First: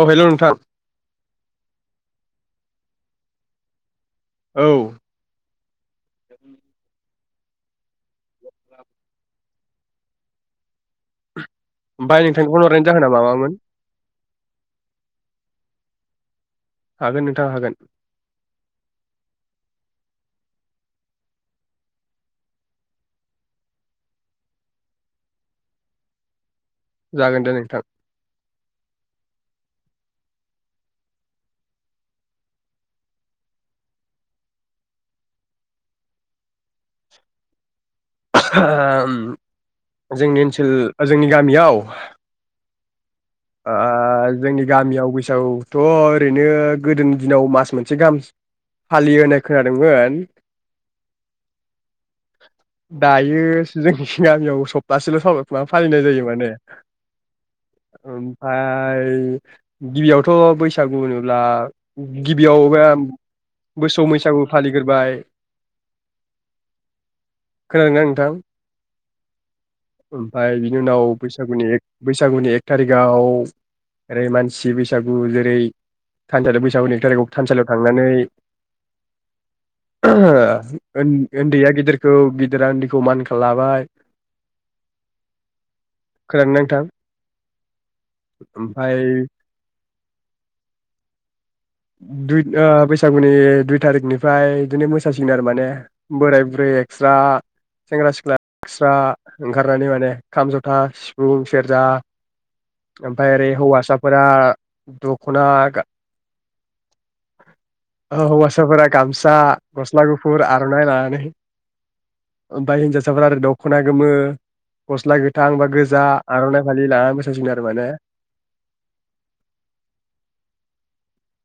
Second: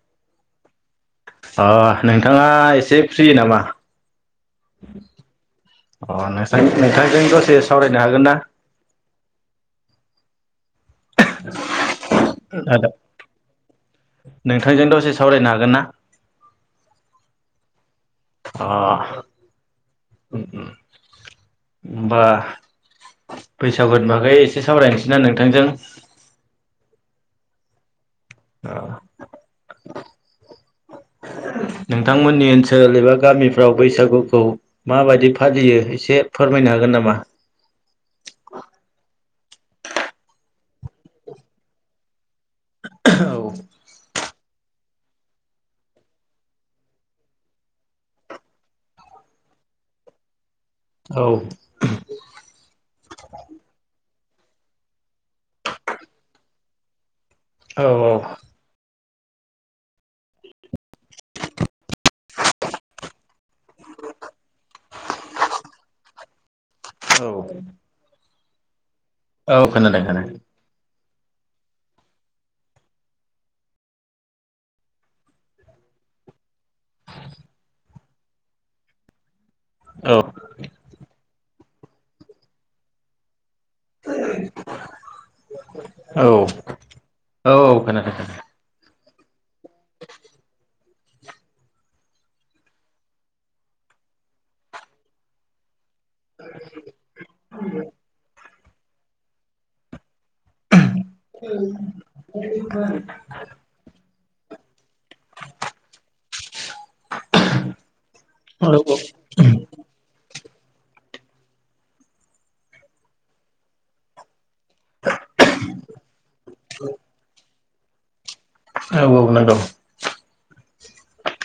औ हेलौ नोंथां। अ नोंथाङा एसे फ्रि नामा? औ। अ [unintelligible] नोंथांजों दसे एसे सावरायनो हागोन ना? [unintelligible] ओमफाय नोंथांनि खन हरनायनि आदा जाहोन ना मा मा मोन? नोंथांजों दसे सावरायनो हागोन ना? हागोन नोंथां हागोन। अ होनबा बैसागुनि बागै एसे सावरायनोसै ना नोंथांजों। जागोन दे नोंथां। ओ नोंथांमोननि ओनसोल एबा गामिफ्राव बैसागुखौ माबायदि फालियो एसे फोरमायनो हागोन नामा? [unintelligible] जोंनि ओनसोल जोंनि गामियाव औ। ओ जोंनि गामियाव बैसागुथ' ओरैनो गोदोनि दिनाव मास मोनसे गाहाम फालियो होननाय खोनादोंमोन। औ। दायो जों गामियाव सप्तासेल' सा फालिनाय जायो माने। औ ओमफाय गिबियावथ' बैसागु होनोब्ला गिबियाव बे मोसौ बैसागु फालिग्रोबाय औ खोनादोंना नोंथां? औ खोनादों खो ओमफाय बिनि उनाव बैसागुनि एक बैसागुनि एक थारिखाव ओरै मानसि बैसागु जेरै [unintelligible] [unintelligible] थानसालियाव थांनानै [unintelligible] औ [unintelligible] उैन्दैया गेदेर खौ गिदिरा उन्दखौ मान खालाम। [unintelligible] औ खोनादोंना नोंथां औ खोनादों खोनादों ओमफ्राय दुइ बैसागुनि दुइ थारिखनिफ्राय बिदिनो मोसासिगोन आरो माने। बोराय-बुरै एक्स्रा सेंग्रा-सिख्ला एक्स्रा ओंखारनानै माने। खाम जथा सिफुं सेरजा ओमफ्राय ओरै हौवासा फोरा दख'ना गा अ औ हौवासाफोरा औ गामसा, गस्ला गुफुर आ र'नाय लानानै ओमफ्राय हिन्जावसाफोरा आरो दख'ना गोमो गस्ला गोथां बा गोजा आर'नाइ फालि लाना मोसासिगोन आरो माने औ औ नांगौ।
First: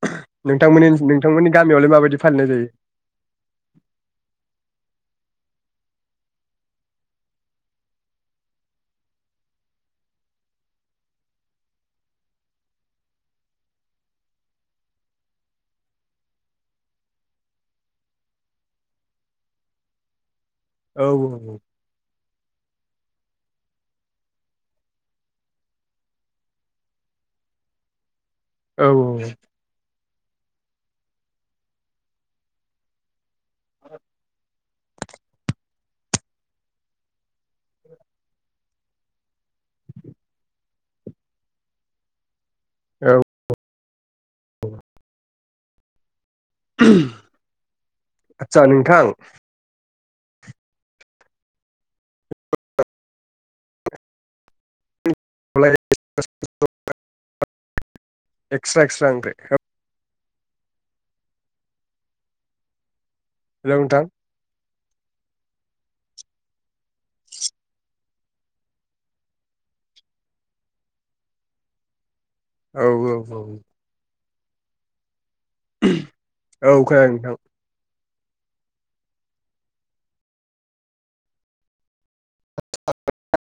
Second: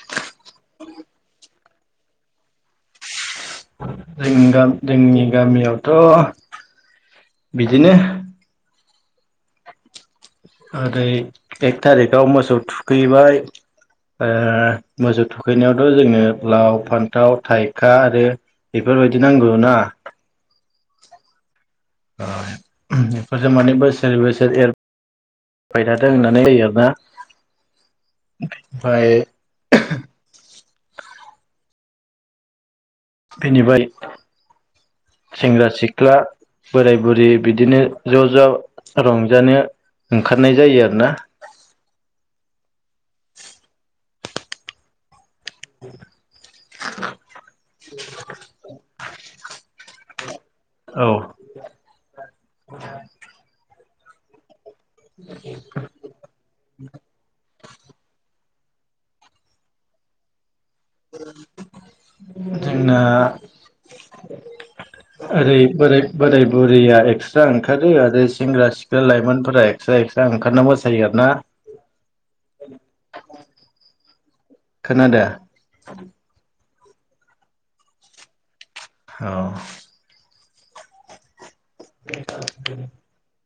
[unintelligible] नोंथां नोंथांमोननि गामियावलाय माबायदि फालिनाय जायो? जों जोंनि गामियावथ' बिदिनो ओरै एक थारिखाव मोसौ थुखैबाय मोसौ थुखैनायावथ' जोंनो लाव फान्थाव थाइखा आरो बेफोरबायदि नांगौ ना। औ औ बेफोरजों माने बोसोरै बोसोर एरबाय थादों होननानै आरोना औ ओमफ्राय औ बेनिफ्राय सेंग्रा सिख्ला बोराय बुरि बिदिनो ज' ज' रंजानो ओंखारनाय जायो आरोना औ [unintelligible] आतसा नोंथां औ [unintelligible] एक्सट्रा एक्सट्रा जोंना हेलौ नोंथां ओरै बोराय बुरैया एक्सट्रा ओंखारो आरो सेंग्रा सिख्ला लाइमोनफोरा एक्सट्रा एक्सट्रा ओंखारना मोसायो आरो ना। औ औ औ खोनादो [unintelligible] औ खोनादों नोंथां औ [unintelligible]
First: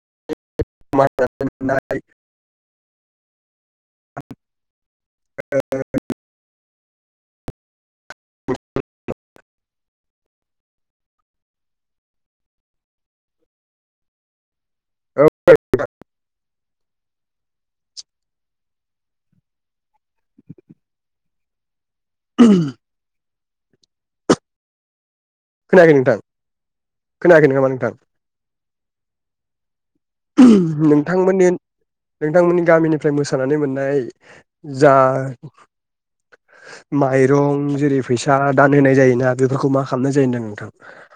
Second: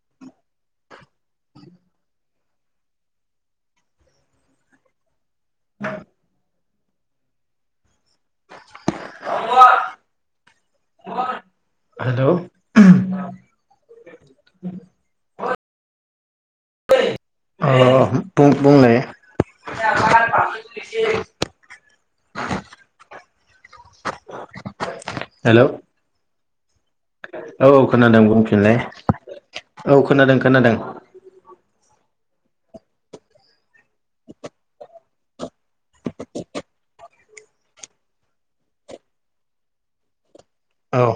[unintelligible] [unintelligible] [unintelligible] हेल' [unintelligible] अ बुं बुंलाय [unintelligible] हेलौ खोनायाखै नोंथां? खोनायाखै नामा औ नोंथां खोनादों बुंफिनलाय औ खोनादों खोनादों नोंथांमोननि नोंथांमोननि गामिनिफ्राय मोसानानै मोननाय ओमफ्राय जा [unintelligible] मा माइरं जेरै फैसा दान होनाय जायोना बेफोरखौ मा खालामनाय जा [unintelligible] औ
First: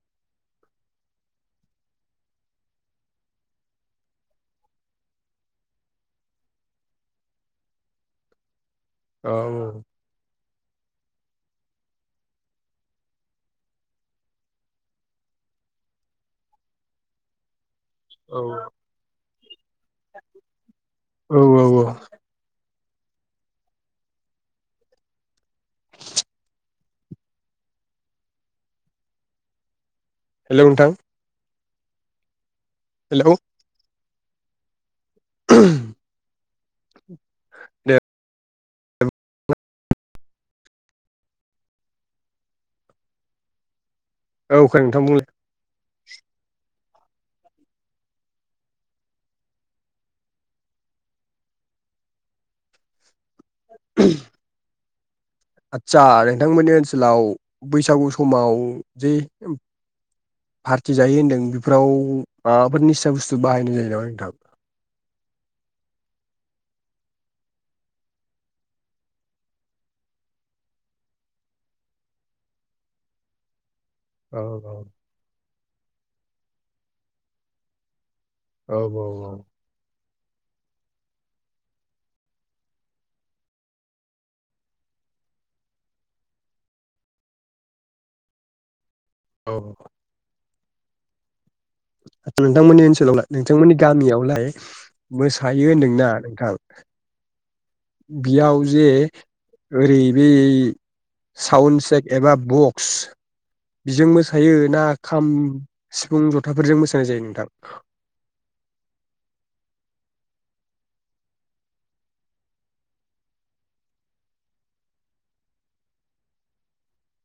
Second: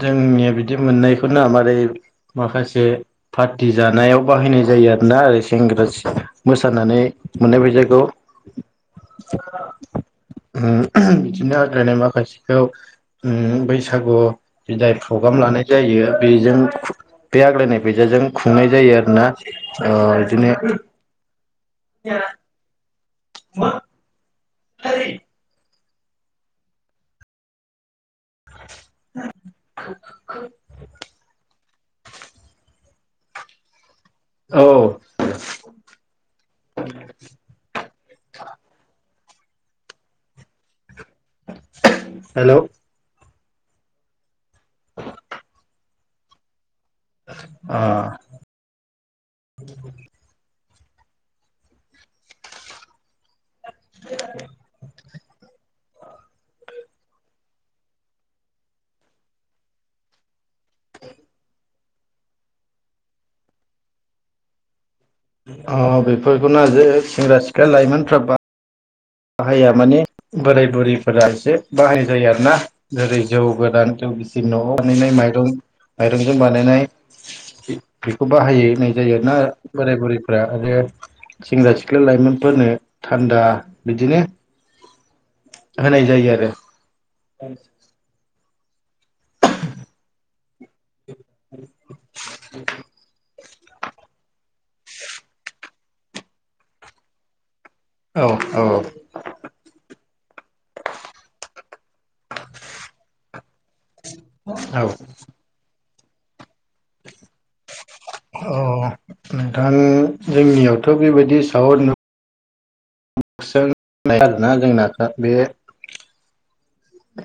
जोंनिया बिदि मोननायखौनो मारै माखासे पार्टि जानायाव बाहायनाय जायो आरोना ओरै सेंग्रा मोसानानै मोननाय फैसाखौ। औ बिदिनो आग्लायनाय माखासेखौ बैसागु बिदाय प्रग्राम लानाय जायो बेजों बे आग्लायनाय फैसाजों औ खुंनाय जायो आरोना अ बिदिनो औ औ [unintelligible] [unintelligible] [unintelligible] हेल' नोंथां [unintelligible] हेलौ औ। [unintelligible] दे [inaudible] हेलौ औ [unintelligible] अ। [unintelligible] आदसा नोंथांमोननि ओनसोलाव बैसागु समाव जे फार्टि जायो होनदों बेफोराव माबाफोर निसा बुस्थु बाहायनाय जायो नामा नोंथां? ओ बेफोरखौ [unintelligible] सेंग्रा सिख्ला लाइमोनफ्रा बा हाया माने बोराय बुरैफोरा एसे बाहाय जायो आरोना जेरै जौ गोरान जौ गिसि औ न'आव बानायनाय माइरं माइरंजों बानायनाय बेखौ औ बाहायहोनाय जायो औ ना बोराय बुरै [unintelligible] सेंग्रा सिख्ला लाइमोनफोरनो थान्दा बिदिनो होनाय जायो आरो। [inaudible] औ। [inaudible] नोंथांमोननि ओनसोलाव नोंथांमोननि गामियावलाय मोसायो होनदों ना नोंथां औ बेयाव जे औ ओरै बि साउण्ड सेक एबा बक्स बिजों मोसायो ना औ खाम सिफुं ज'थाफोरजों मोसानाय जायो नोंथां। अ नोंथां जोंनियावथ' बेबायदि साउण्ड सों नाय आरोना जोंना बे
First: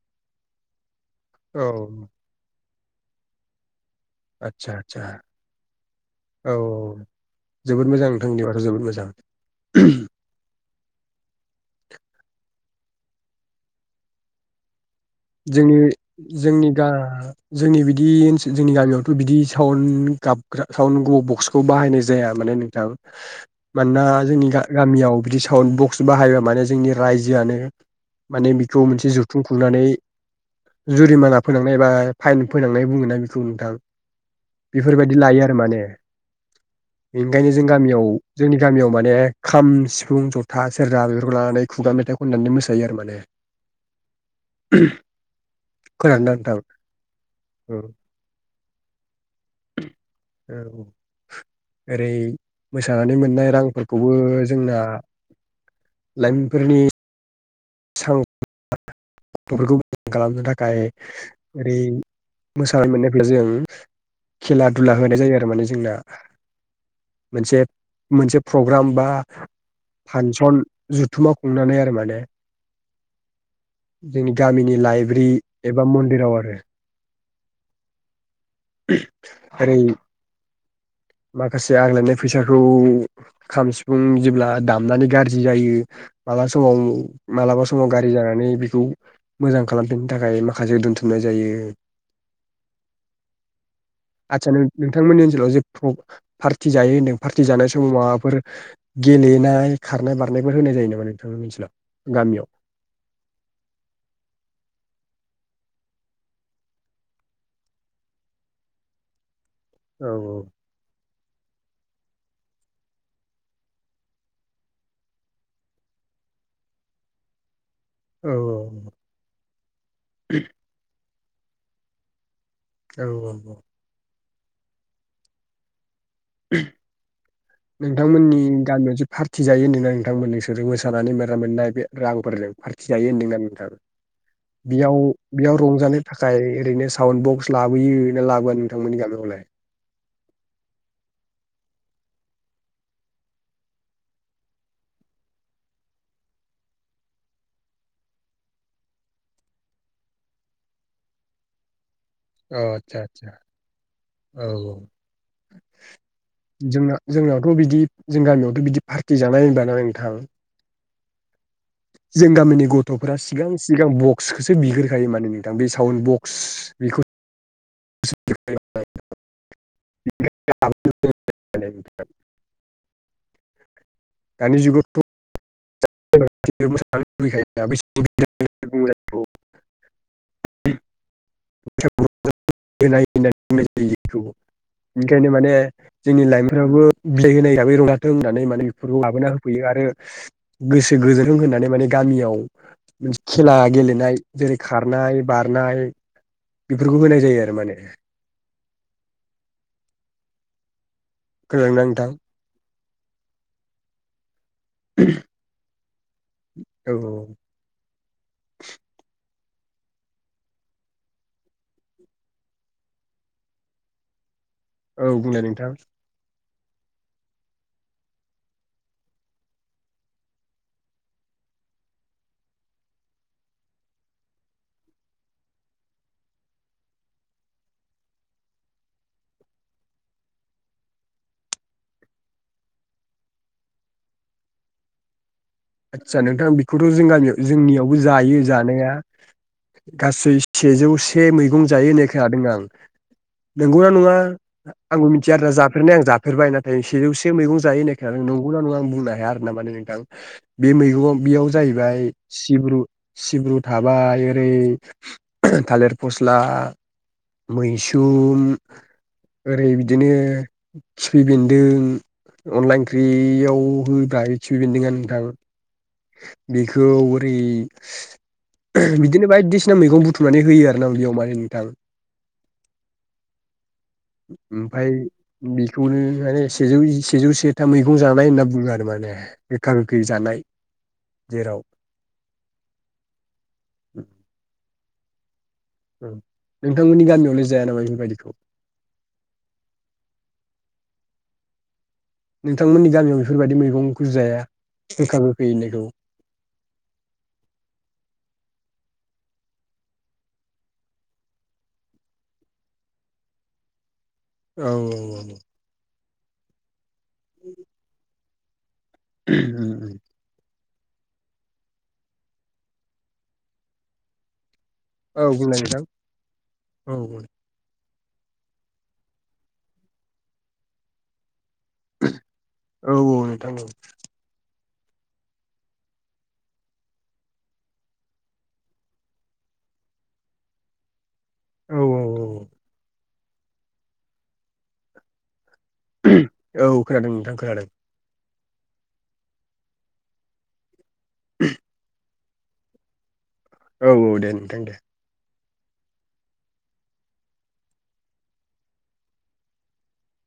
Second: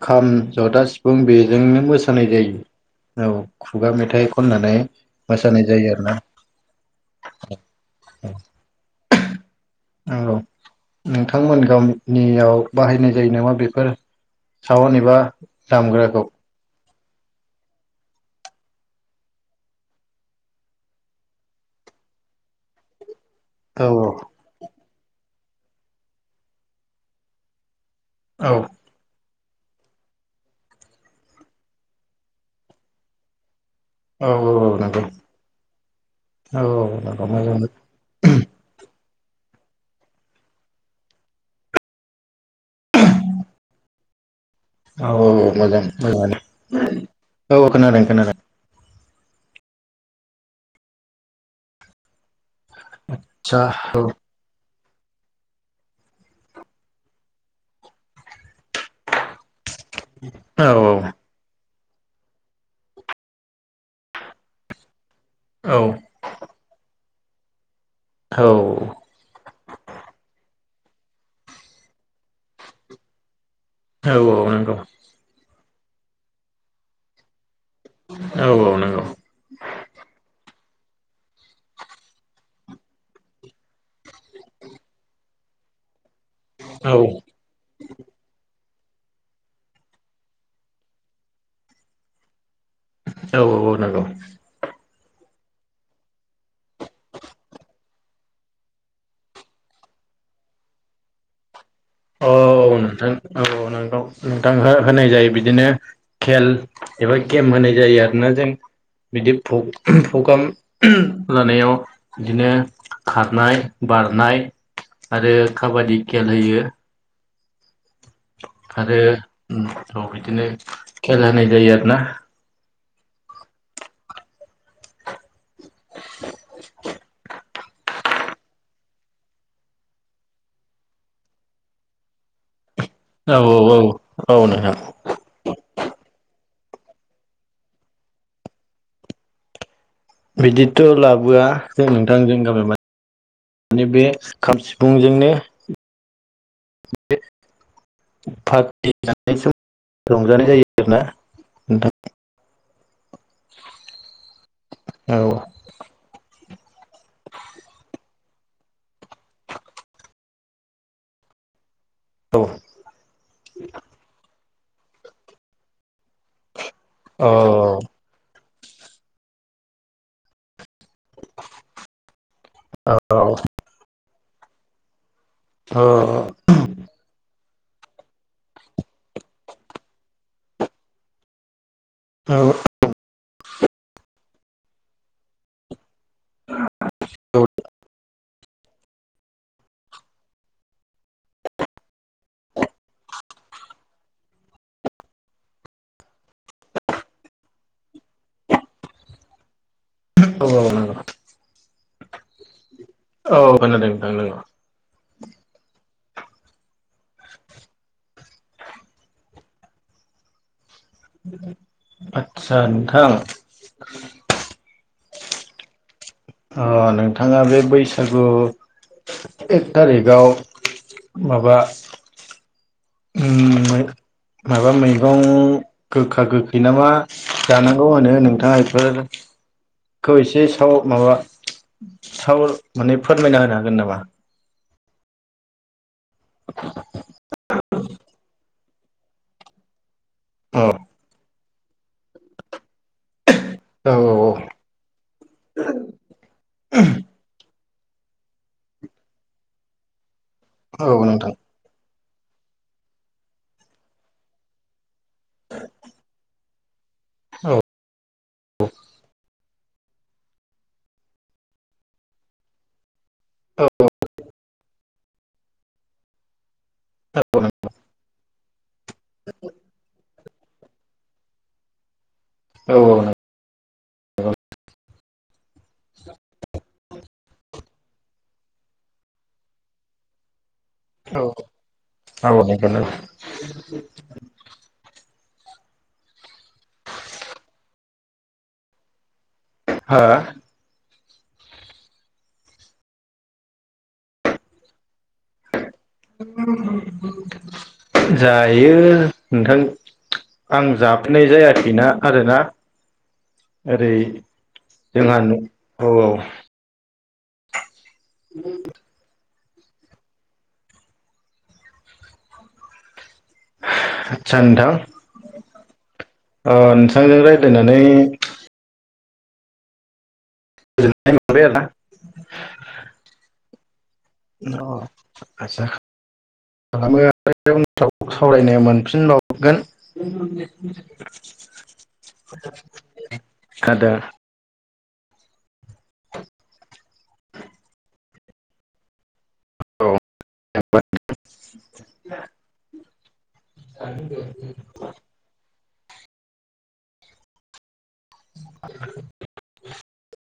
खाम जथा सि फुं औ बेजोंनो मोसानाय जायो। औ खुगा मेथाइ खननानै आदसा आदसा मोसानाय जायो आरोना औ औ जोबोद मोजां नोंथां बिदिबा जोबोद मोजां। औ। उम। बिथांमोन गाम नियाव बाहायनाय जायो नामा बेफोर सावानि जोंनि जोंनि गा जोंनि बिदि ओनसोल जोंनि गामियावथ' बिदि साउण्ड गाबग्रा साउण्ड बक्सखौ बाहायनाय जाया माने नोंथां। औ मानोना जोंनि गा गामियाव बिदि साउन्ड बक्स बाहायबा माने जोंनि रायजोआनो औ माने बेखौ मोनसे जु थुं खुंनानै जुरिमाना फोनांनाय एबा फाइन फोनांनाय बुङोना बेखौ नोंथां औ औ नंगौ बेफोरबायदि लायो आरो माने औ औ नंगौ बेनिखायनो जों मोजां औ गामियाव जोंनि गामियाव माने खाम सिफुं जथा सेरजा बेफोरखौ लानानै खुगा मेथाइ खन्नानै मोसायो आरो माने [inaudible] औ औ मोजां खोनादोंना नोंथां मोजाङानो औ औ खोनादों खोनादों। औ ओरै मोसानानै मोन्नाय आदसा औ रांफोरखौबो जोंना लाइमोन फोरनि सां [unintelligible] [unintelligible] मोजां खालामनो औ थाखाय। ओरै मोसाना मोन्नाय [unintelligible] जों खेला दुला हो नाय जायो आरो माने जोंना मोनसे मोनसे औ प्रग्राम बा फान्सन जुथुमा खुंनानै आरो माने औ जोंनि औ नंगौ गामिनि लाइब्रि एबा मन्दिराव आरो [inaudible] औ औ नोंगौ। ओरै माखासे आग्लायनाय फैसाखौ खाम सिफुं जेब्ला दामनानै गाज्रि जायो मालाबा समाव औ मालाबा समाव गारि जानानै खौ मोजां खालामफिननो थाखाय माखासे दोनथुमनाय जायो औ औ नंगौ आदसा नो नोंथांमोननि ओनसोलाव जे पार्टि जायो होन्दों पार्टि जानाय समाव माबाफोर गेलेनाय खारनाय बारनायफोर होनाय जायो नामा नोंथांनि ओसोलाव? औ नोंथां औ नोंगौ नोंथां होनाय जायो बि दिनो खेल एबा गेम होनाय जायो आरोना जों बिदि फौ औ पग्राम लानायाव बिदिनो खारनाय बारनाय आरो काबादि खेल होयो औ आरो उम औ बिदिनो खेला होनाय जायो आरो ना औ [unintelligible] ओम नोंथांमोननि गामियाव जे पार्टि जायो होनदों ना नोंथांमोन नोंसोरजों मोसानानै मोननाय बे रांफोरजों पार जायो होनदों औ ना नोंथां औ औ औ नोंथां बेयाव बेयाव रंजानो थाखाय, ओरैनो साउन्ड बक्स लाबोयो ना लाबोआ नोंथांमोननि गामिआवलाय? बिदिथ' लाबोआ जों नोंथांजों गामि मे बे खाम सिफुंजोंनो पार्टि जानाय सम रंजानाय जायो आरो ना नोंथां। औ आदसा, [unintelligible] औ औ औ जोंना जोंनायावथ' बिदि जों गामियावथ' बिदि पार्टि जानाय होनबा ना नोंथां जों गामिनि गथ'फोरा सिगां सिगां बक्स, खौसो बिग्रोखायो माने नोंथां बे साउन्ड बक्स, बेखौ अ [unintelligible] [unintelligible] औ दानि जुगावथ' अ औ मोसानो लुबैखायो औ [unintelligible] [unintelligible] [unintelligible] ओंखायनो माने, जोंनि लाइमोनफ्राबो बिलाइ होनाय हिसाबै रंजाथों, होनानै इफोरखौ लाबोना होफैयो आरो गोसो गोरोब होनानै माने गामियाव खेला गेलेनाय जेरै खारनाय बारनाय, बेफोरखौ होनाय जायो आरो माने, औ नंगौ खोनादों ना नोंथां? औ खोनादों नोथां नंगौ। औ औ आदसा नोंथां औ बुंलाय नोंथां। ओ नोंथाङा बे बैसागु एक थारिखआव माबा उम माबा मैगं गोखा गोखै नामा जानांगौ होनो नोंथाङा बेफोरखौ एसे साव माबा साव माने फोरमायना होनो हागोन नामा? आदसा नोंथां बेखौथ' जों गामियाव जोंनियाव जायो जानाया गासै नामा सेजौ से मै जायो होननाय खोनादों आं नंगौ ना औ नङा आंबो मिथिया आरो जाफेरनाय आं जाफेरबाय नाथाय सेजौसे मैगं जायो होननाय खोनादों नंगौ ना नङा आं बुंनो हाया आरो ना माने नोंथां। बे औ मैगङाव नोंथां बेयाव जाहैबाय सिब्रु सिब्रु थाबाय ओरै थालिर फसला औ मै सुम ओरै बिदिनो खिफि बेन्दों अनला ओंख्रियाव औ होब्रा खिफि बेन्दों आ नोंथां बेखौ ओरै बिदिनो बायदिसिना मैगं बु बुथुमनानै होयो आरोना उदैयाव माने नोंथां औ नों उम ओमफाय बेखौनो माने सेजौ सेजौ सेथा मैगं जानाय होनना बुङो आरो माने गोखा गोखै जानाय जेराव [unintelligible] नोंथांमोननि गामियावलाय जाया नामा बेफोरबायदिखौ हा नोंथांमोननि गामियाव बेफोरबायदि मैगंखौ जाया गोखा गोखै होननायखौ जायो नोंथां आं जाफैनाय जायाखैना आरोना ओरै औ जोंहा न औ औ [inaudible] [inaudible] [unintelligible] आतच्छा नोंथां औ बुंलाय नोंथां ओ औ नोंथांजों रायज्लायनानै [unintelligible] [unintelligible] औ औ नोंथां औ [inaudible] अ आच्छा [unintelligible] सावरायनो मोनफिनबावगोन। [inaudible] औ औ औ [unintelligible] औ खोनादों नोंथां खोनादों। औ [unintelligible] [unintelligible] औ औ दे नोंथां दे। [inaudible]